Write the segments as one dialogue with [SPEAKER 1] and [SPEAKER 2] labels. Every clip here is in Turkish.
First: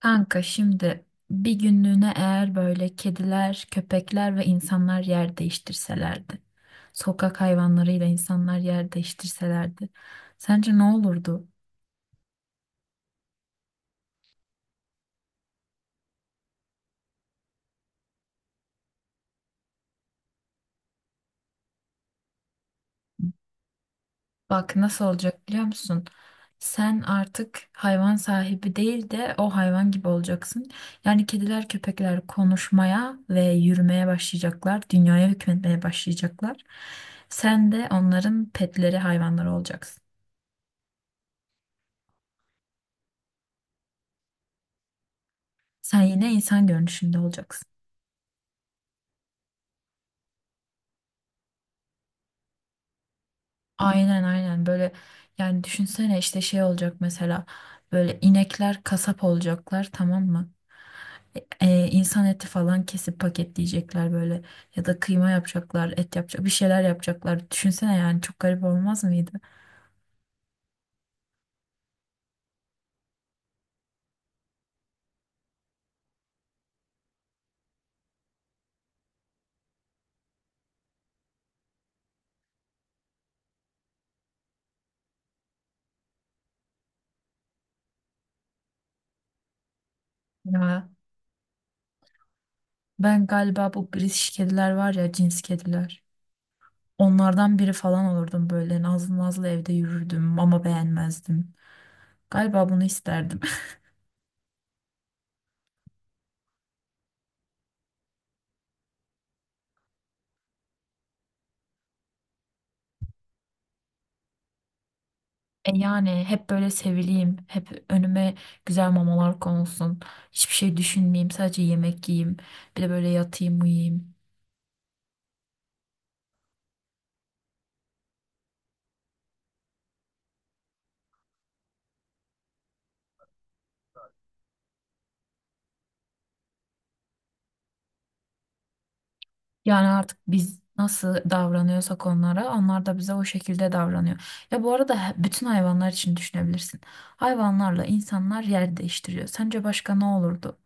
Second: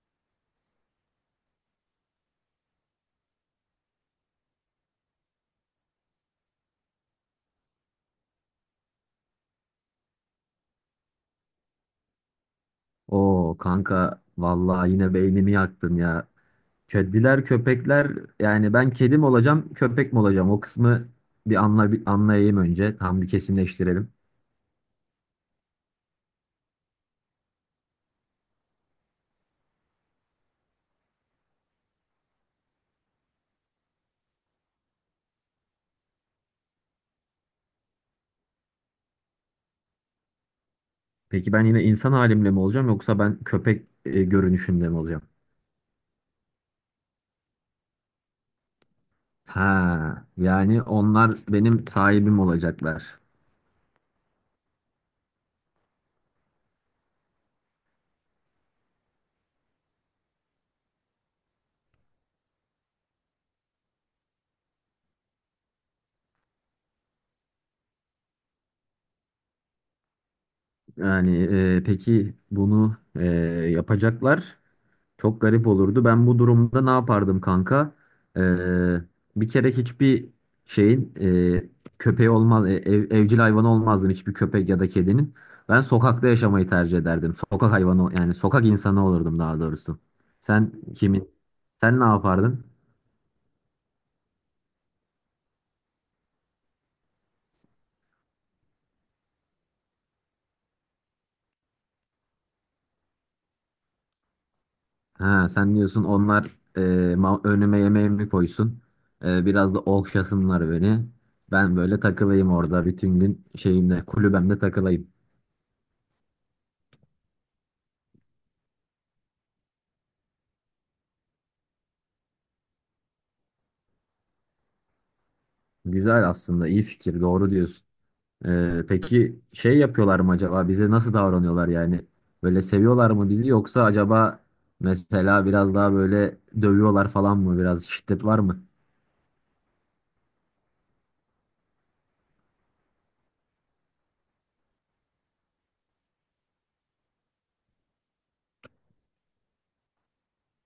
[SPEAKER 1] Kanka şimdi bir günlüğüne eğer böyle kediler, köpekler ve insanlar yer değiştirselerdi, sokak hayvanlarıyla insanlar yer değiştirselerdi, sence ne olurdu?
[SPEAKER 2] Oo kanka vallahi yine beynimi yaktın ya. Kediler köpekler yani ben kedi mi olacağım köpek mi olacağım o kısmı bir anlayayım önce tam bir kesinleştirelim.
[SPEAKER 1] Bak nasıl olacak biliyor musun? Sen artık hayvan sahibi değil de o hayvan gibi olacaksın. Yani kediler, köpekler konuşmaya ve yürümeye başlayacaklar, dünyaya hükmetmeye başlayacaklar. Sen de onların petleri, hayvanları olacaksın.
[SPEAKER 2] Peki ben yine insan halimle mi olacağım yoksa ben köpek görünüşümle mi olacağım?
[SPEAKER 1] Sen yine insan görünüşünde olacaksın.
[SPEAKER 2] Ha yani onlar benim sahibim olacaklar.
[SPEAKER 1] Aynen aynen böyle yani düşünsene işte şey olacak mesela böyle inekler kasap olacaklar, tamam mı? İnsan eti falan kesip paketleyecekler böyle ya da kıyma yapacaklar, et yapacak, bir şeyler yapacaklar. Düşünsene, yani çok garip olmaz mıydı?
[SPEAKER 2] Yani peki bunu yapacaklar. Çok garip olurdu. Ben bu durumda ne yapardım kanka? Ee, Bir kere hiçbir şeyin köpeği olmaz, evcil hayvanı olmazdım hiçbir köpek ya da kedinin. Ben sokakta yaşamayı tercih ederdim. Sokak hayvanı yani sokak insanı olurdum daha doğrusu. Sen
[SPEAKER 1] Ya
[SPEAKER 2] kimin? Sen ne yapardın?
[SPEAKER 1] ben galiba bu British kediler var ya, cins kediler, onlardan biri falan olurdum, böyle nazlı nazlı evde yürürdüm ama beğenmezdim galiba, bunu isterdim.
[SPEAKER 2] Ha, sen diyorsun onlar e, önüme yemeğimi koysun. Biraz da okşasınlar beni. Ben böyle takılayım orada bütün gün şeyimde kulübemde takılayım.
[SPEAKER 1] E yani hep böyle sevileyim, hep önüme güzel mamalar konulsun, hiçbir şey düşünmeyeyim, sadece yemek yiyeyim, bir de böyle yatayım, uyuyayım.
[SPEAKER 2] Güzel aslında iyi fikir doğru diyorsun. Peki şey yapıyorlar mı acaba bize nasıl davranıyorlar yani böyle seviyorlar mı bizi yoksa acaba mesela biraz daha böyle dövüyorlar falan mı biraz şiddet var mı?
[SPEAKER 1] Yani artık biz nasıl davranıyorsak onlara, onlar da bize o şekilde davranıyor. Ya bu arada bütün hayvanlar için düşünebilirsin. Hayvanlarla insanlar yer değiştiriyor. Sence başka ne olurdu?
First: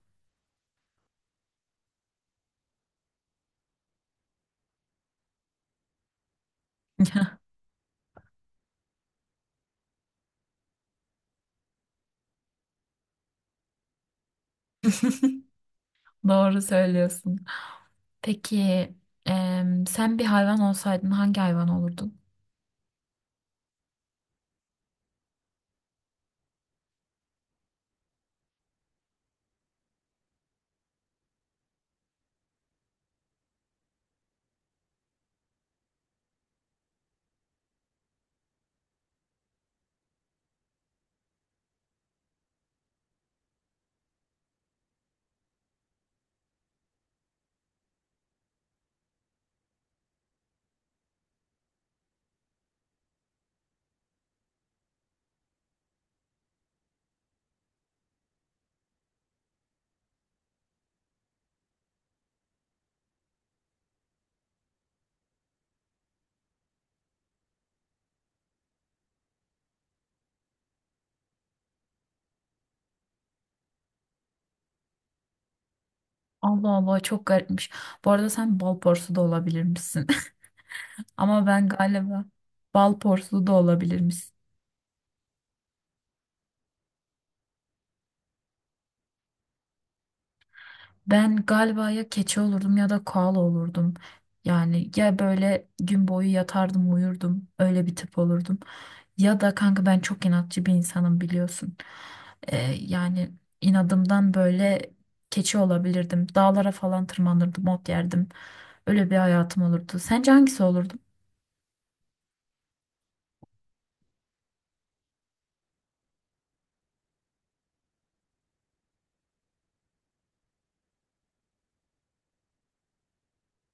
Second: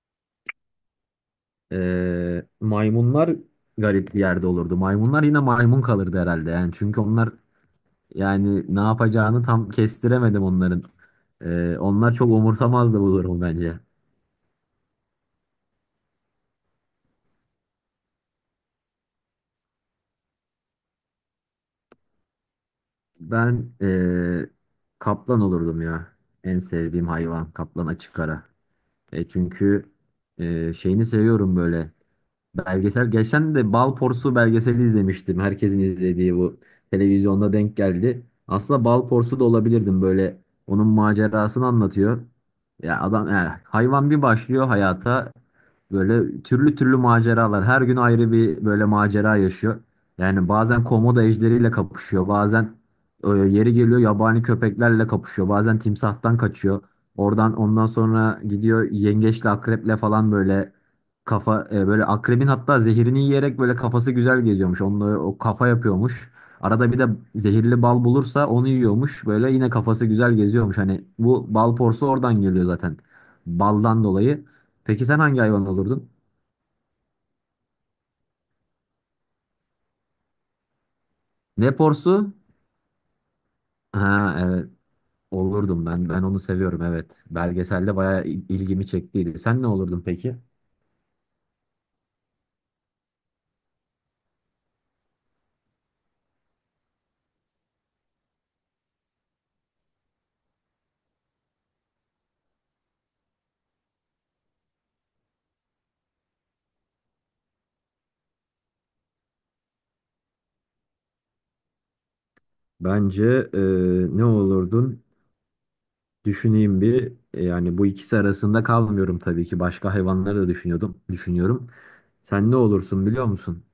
[SPEAKER 2] Maymunlar garip bir yerde olurdu. Maymunlar yine maymun kalırdı herhalde yani çünkü onlar yani ne yapacağını tam kestiremedim onların. Onlar çok umursamazdı bu durumu bence.
[SPEAKER 1] Doğru söylüyorsun. Peki sen bir hayvan olsaydın hangi hayvan olurdun?
[SPEAKER 2] Ben kaplan olurdum ya. En sevdiğim hayvan kaplan açık ara. Çünkü şeyini seviyorum böyle. Belgesel geçen de Balporsu belgeseli izlemiştim. Herkesin izlediği bu televizyonda denk geldi. Aslında Balporsu da olabilirdim böyle. Onun macerasını anlatıyor. Ya adam yani hayvan bir başlıyor hayata böyle türlü türlü maceralar. Her gün ayrı bir böyle macera yaşıyor. Yani bazen komodo ejderiyle kapışıyor. Bazen yeri geliyor yabani köpeklerle kapışıyor. Bazen timsahtan kaçıyor. Oradan ondan sonra gidiyor yengeçle akreple falan böyle kafa böyle akrebin hatta zehirini yiyerek böyle kafası güzel geziyormuş. Onunla o kafa yapıyormuş. Arada bir de zehirli bal bulursa onu yiyormuş. Böyle yine kafası güzel geziyormuş. Hani bu bal porsu oradan geliyor zaten. Baldan dolayı. Peki sen hangi hayvan olurdun?
[SPEAKER 1] Allah Allah, çok garipmiş. Bu arada sen bal porsu da olabilirmişsin. Ama ben
[SPEAKER 2] Ne
[SPEAKER 1] galiba
[SPEAKER 2] porsu?
[SPEAKER 1] bal porsu da olabilirmişsin.
[SPEAKER 2] Ha evet olurdum ben. Ben onu seviyorum evet. Belgeselde bayağı ilgimi çektiydi. Sen ne olurdun peki?
[SPEAKER 1] Ben galiba ya keçi olurdum ya da koala olurdum. Yani ya böyle gün boyu yatardım, uyurdum, öyle bir tip olurdum. Ya da kanka ben çok inatçı bir insanım biliyorsun. Yani inadımdan böyle keçi olabilirdim. Dağlara falan tırmanırdım, ot yerdim. Öyle bir hayatım olurdu. Sence hangisi olurdum?
[SPEAKER 2] Bence e, ne olurdun? Düşüneyim bir. Yani bu ikisi arasında kalmıyorum tabii ki. Başka hayvanları da düşünüyordum, düşünüyorum. Sen ne olursun biliyor musun?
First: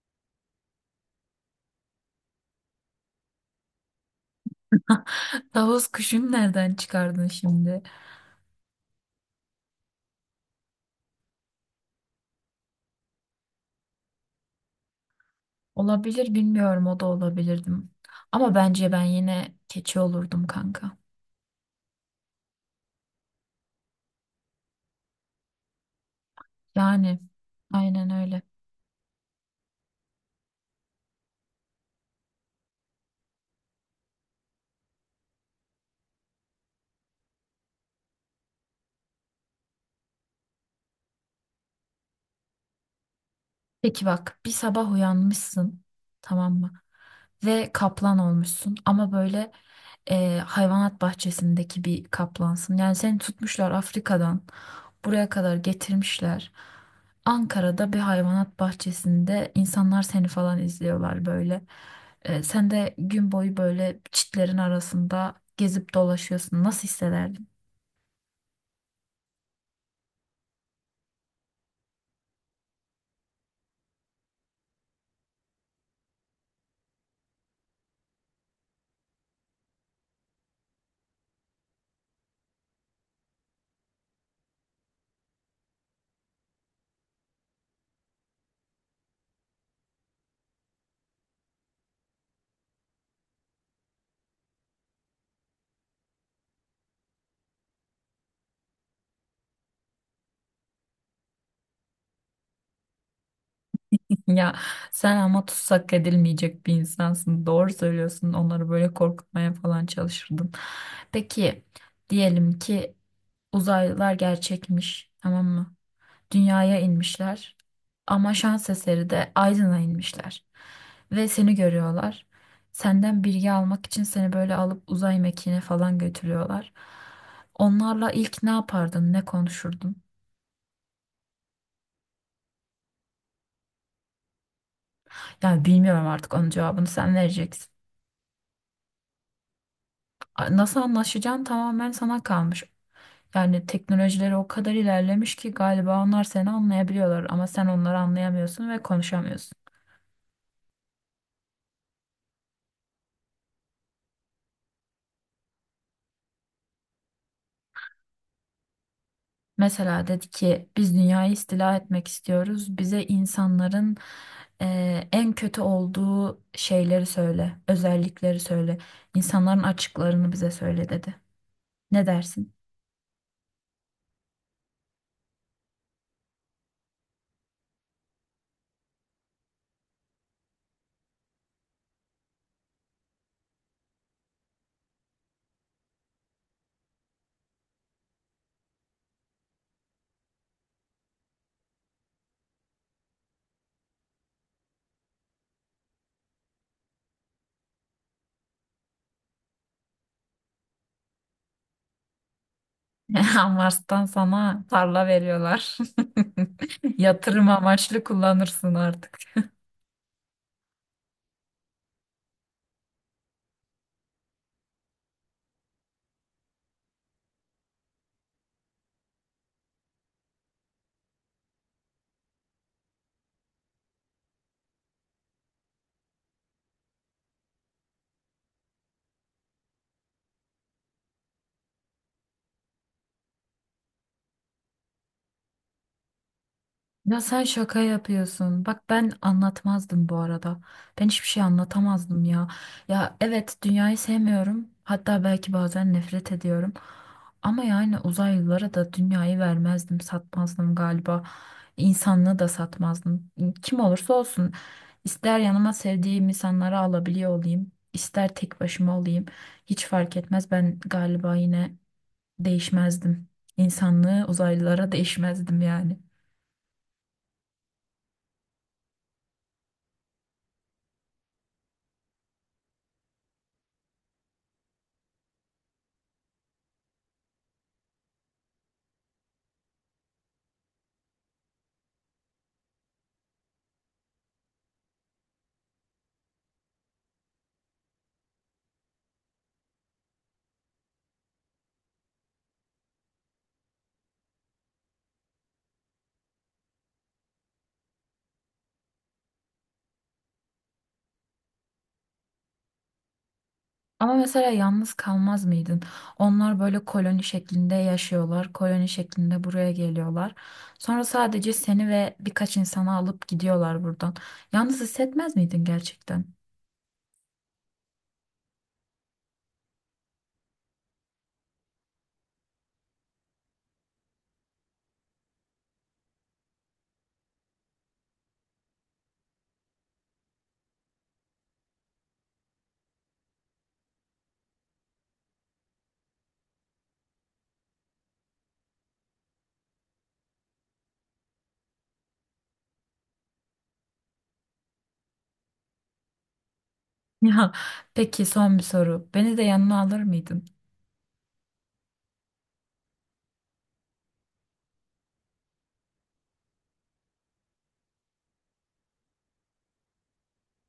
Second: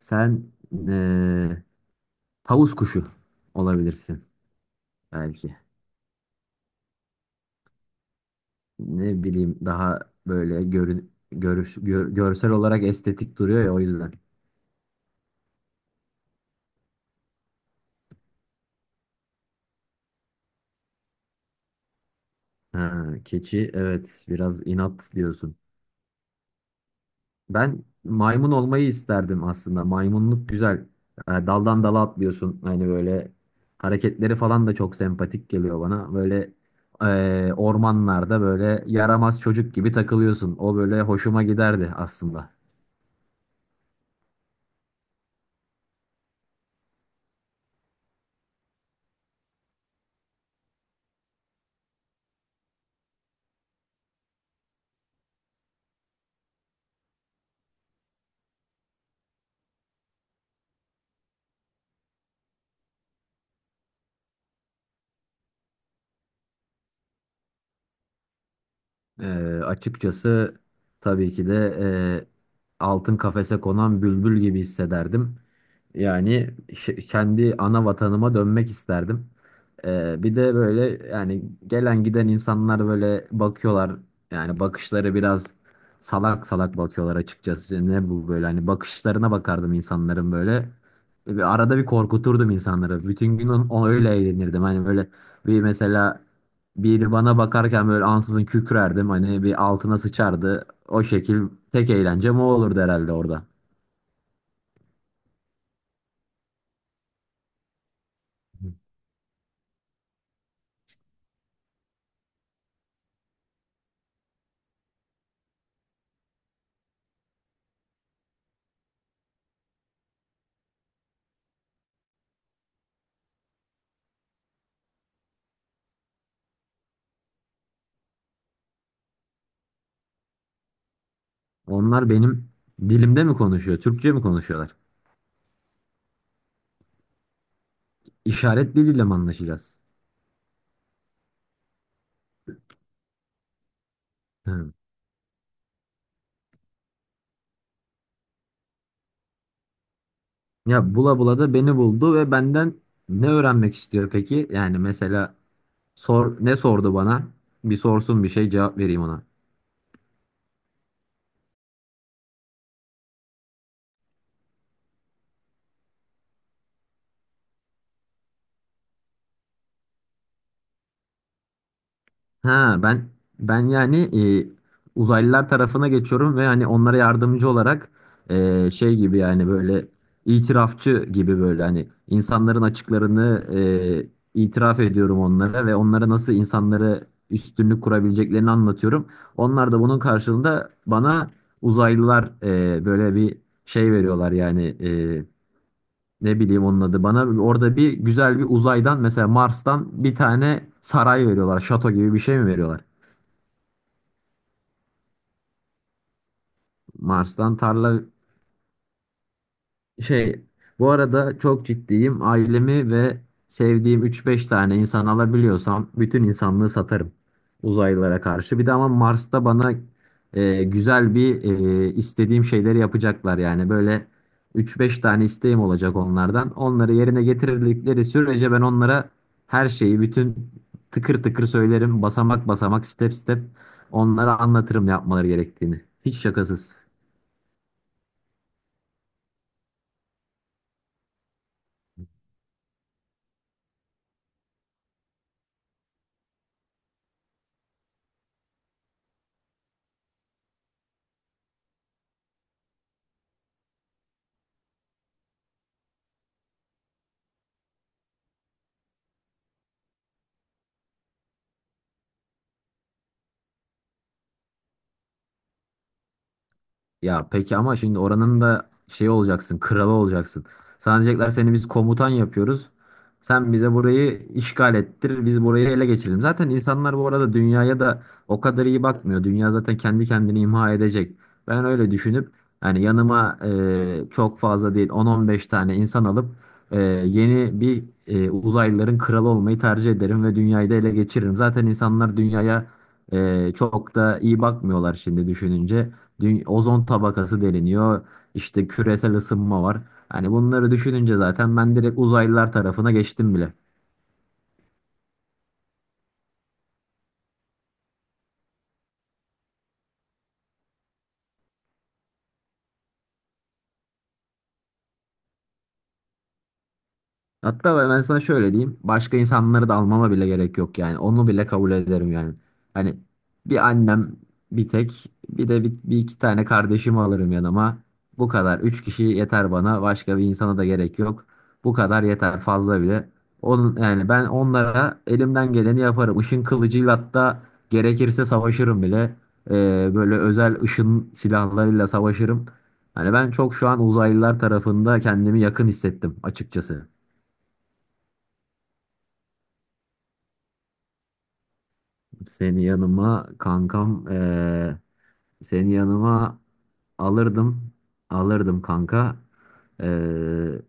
[SPEAKER 2] Sen e, tavus kuşu olabilirsin belki.
[SPEAKER 1] Tavus kuşunu nereden çıkardın şimdi?
[SPEAKER 2] Ne bileyim daha böyle görsel olarak estetik duruyor ya o yüzden.
[SPEAKER 1] Olabilir, bilmiyorum, o da olabilirdim. Ama bence ben yine keçi olurdum kanka.
[SPEAKER 2] Ha, keçi evet biraz inat diyorsun.
[SPEAKER 1] Yani
[SPEAKER 2] Ben
[SPEAKER 1] aynen öyle.
[SPEAKER 2] maymun olmayı isterdim aslında. Maymunluk güzel. Daldan dala atlıyorsun. Hani böyle hareketleri falan da çok sempatik geliyor bana. Böyle ormanlarda böyle yaramaz çocuk gibi takılıyorsun. O böyle hoşuma giderdi aslında.
[SPEAKER 1] Peki bak, bir sabah uyanmışsın, tamam mı? Ve kaplan olmuşsun ama böyle hayvanat bahçesindeki bir kaplansın. Yani seni tutmuşlar, Afrika'dan buraya kadar getirmişler. Ankara'da bir hayvanat bahçesinde insanlar seni falan izliyorlar böyle. E, sen de gün boyu böyle çitlerin arasında gezip dolaşıyorsun. Nasıl hissederdin?
[SPEAKER 2] E, Açıkçası tabii ki de altın kafese konan bülbül gibi hissederdim. Yani kendi ana vatanıma dönmek isterdim. Bir de böyle yani gelen giden insanlar böyle bakıyorlar. Yani bakışları biraz salak salak bakıyorlar açıkçası. Ne bu böyle hani bakışlarına bakardım insanların böyle. Bir arada bir korkuturdum insanları. Bütün gün o öyle eğlenirdim. Hani böyle bir mesela biri bana bakarken böyle ansızın kükrerdim. Hani bir altına sıçardı. O şekil tek eğlencem o olurdu herhalde orada.
[SPEAKER 1] Ya sen ama tutsak edilmeyecek bir insansın. Doğru söylüyorsun. Onları böyle korkutmaya falan çalışırdım. Peki diyelim ki uzaylılar gerçekmiş, tamam mı? Dünyaya inmişler. Ama şans eseri de Aydın'a inmişler. Ve seni görüyorlar. Senden bilgi almak için seni böyle alıp uzay mekiğine falan götürüyorlar. Onlarla ilk ne yapardın, ne konuşurdun?
[SPEAKER 2] Onlar benim dilimde mi konuşuyor? Türkçe mi konuşuyorlar?
[SPEAKER 1] Ya bilmiyorum, artık onun cevabını sen vereceksin.
[SPEAKER 2] İşaret diliyle mi anlaşacağız?
[SPEAKER 1] Nasıl anlaşacağın tamamen sana kalmış. Yani teknolojileri o kadar
[SPEAKER 2] Hı.
[SPEAKER 1] ilerlemiş ki galiba onlar seni anlayabiliyorlar ama sen onları anlayamıyorsun ve konuşamıyorsun.
[SPEAKER 2] Ya bula bula da beni buldu ve benden ne öğrenmek istiyor peki? Yani mesela sor ne sordu bana? Bir sorsun bir şey cevap vereyim ona.
[SPEAKER 1] Mesela dedi ki biz dünyayı istila etmek istiyoruz. Bize insanların en kötü olduğu şeyleri söyle, özellikleri söyle. İnsanların açıklarını bize söyle, dedi. Ne dersin?
[SPEAKER 2] Ha ben yani uzaylılar tarafına geçiyorum ve hani onlara yardımcı olarak şey gibi yani böyle itirafçı gibi böyle hani insanların açıklarını itiraf ediyorum onlara ve onlara nasıl insanlara üstünlük kurabileceklerini anlatıyorum. Onlar da bunun karşılığında bana uzaylılar böyle bir şey veriyorlar yani ne bileyim onun adı bana orada bir güzel bir uzaydan mesela Mars'tan bir tane saray veriyorlar şato gibi bir şey mi veriyorlar?
[SPEAKER 1] Mars'tan sana tarla veriyorlar. Yatırım
[SPEAKER 2] Mars'tan tarla
[SPEAKER 1] amaçlı kullanırsın artık.
[SPEAKER 2] şey bu arada çok ciddiyim. Ailemi ve sevdiğim üç beş tane insan alabiliyorsam bütün insanlığı satarım uzaylılara karşı. Bir de ama Mars'ta bana güzel bir istediğim şeyleri yapacaklar yani. Böyle üç beş tane isteğim olacak onlardan. Onları yerine getirdikleri sürece ben onlara her şeyi bütün tıkır tıkır söylerim. Basamak basamak step step onlara anlatırım yapmaları gerektiğini. Hiç şakasız.
[SPEAKER 1] Ya sen şaka yapıyorsun. Bak ben anlatmazdım bu arada. Ben hiçbir şey anlatamazdım ya. Ya evet, dünyayı sevmiyorum. Hatta belki bazen nefret ediyorum. Ama yani uzaylılara da dünyayı vermezdim, satmazdım galiba. İnsanlığı da satmazdım. Kim olursa olsun. İster yanıma sevdiğim insanları alabiliyor olayım, ister tek başıma olayım. Hiç fark etmez. Ben galiba yine değişmezdim. İnsanlığı uzaylılara değişmezdim yani.
[SPEAKER 2] Ya peki ama şimdi oranın da şey olacaksın, kralı olacaksın. Sana diyecekler seni biz komutan yapıyoruz. Sen bize burayı işgal ettir, biz burayı ele geçirelim. Zaten insanlar bu arada dünyaya da o kadar iyi bakmıyor. Dünya zaten kendi kendini imha edecek. Ben öyle düşünüp yani yanıma çok fazla değil 10-15 tane insan alıp e, yeni bir uzaylıların kralı olmayı tercih ederim ve dünyayı da ele geçiririm. Zaten insanlar dünyaya çok da iyi bakmıyorlar şimdi düşününce ozon tabakası deliniyor. İşte küresel ısınma var. Hani bunları düşününce zaten ben direkt uzaylılar tarafına geçtim bile.
[SPEAKER 1] Ama mesela yalnız kalmaz mıydın? Onlar böyle koloni şeklinde yaşıyorlar. Koloni şeklinde buraya geliyorlar. Sonra sadece seni ve birkaç insanı alıp gidiyorlar buradan. Yalnız hissetmez miydin gerçekten?
[SPEAKER 2] Hatta ben sana şöyle diyeyim. Başka insanları da almama bile gerek yok yani. Onu bile kabul ederim yani. Hani bir annem bir tek bir de bir iki tane kardeşimi alırım yanıma. Bu kadar. Üç kişi yeter bana. Başka bir insana da gerek yok. Bu kadar yeter fazla bile. Onun, yani ben onlara elimden geleni yaparım. Işın kılıcıyla hatta gerekirse savaşırım bile. Böyle özel ışın silahlarıyla savaşırım. Hani ben çok şu an uzaylılar tarafında kendimi yakın hissettim açıkçası.
[SPEAKER 1] Ya peki, son bir soru. Beni de yanına alır mıydın?
[SPEAKER 2] Seni yanıma kankam seni yanıma alırdım alırdım kanka. Eee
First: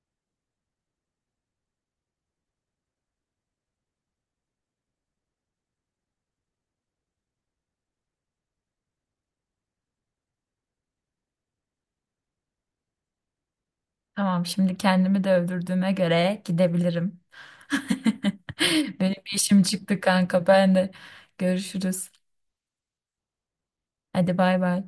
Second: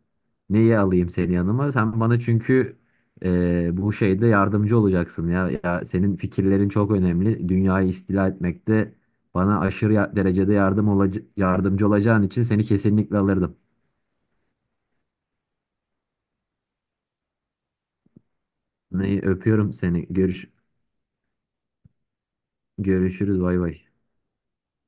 [SPEAKER 2] Neyi alayım seni yanıma? Sen bana çünkü bu şeyde yardımcı olacaksın ya. Ya senin fikirlerin çok önemli. Dünyayı istila etmekte bana aşırı derecede yardım yardımcı olacağın için seni kesinlikle alırdım.
[SPEAKER 1] Tamam, şimdi kendimi de öldürdüğüme göre gidebilirim. Benim
[SPEAKER 2] Neyi
[SPEAKER 1] bir işim
[SPEAKER 2] öpüyorum
[SPEAKER 1] çıktı
[SPEAKER 2] seni.
[SPEAKER 1] kanka.
[SPEAKER 2] Görüş
[SPEAKER 1] Ben de görüşürüz.
[SPEAKER 2] görüşürüz bay bay.
[SPEAKER 1] Hadi bay bay.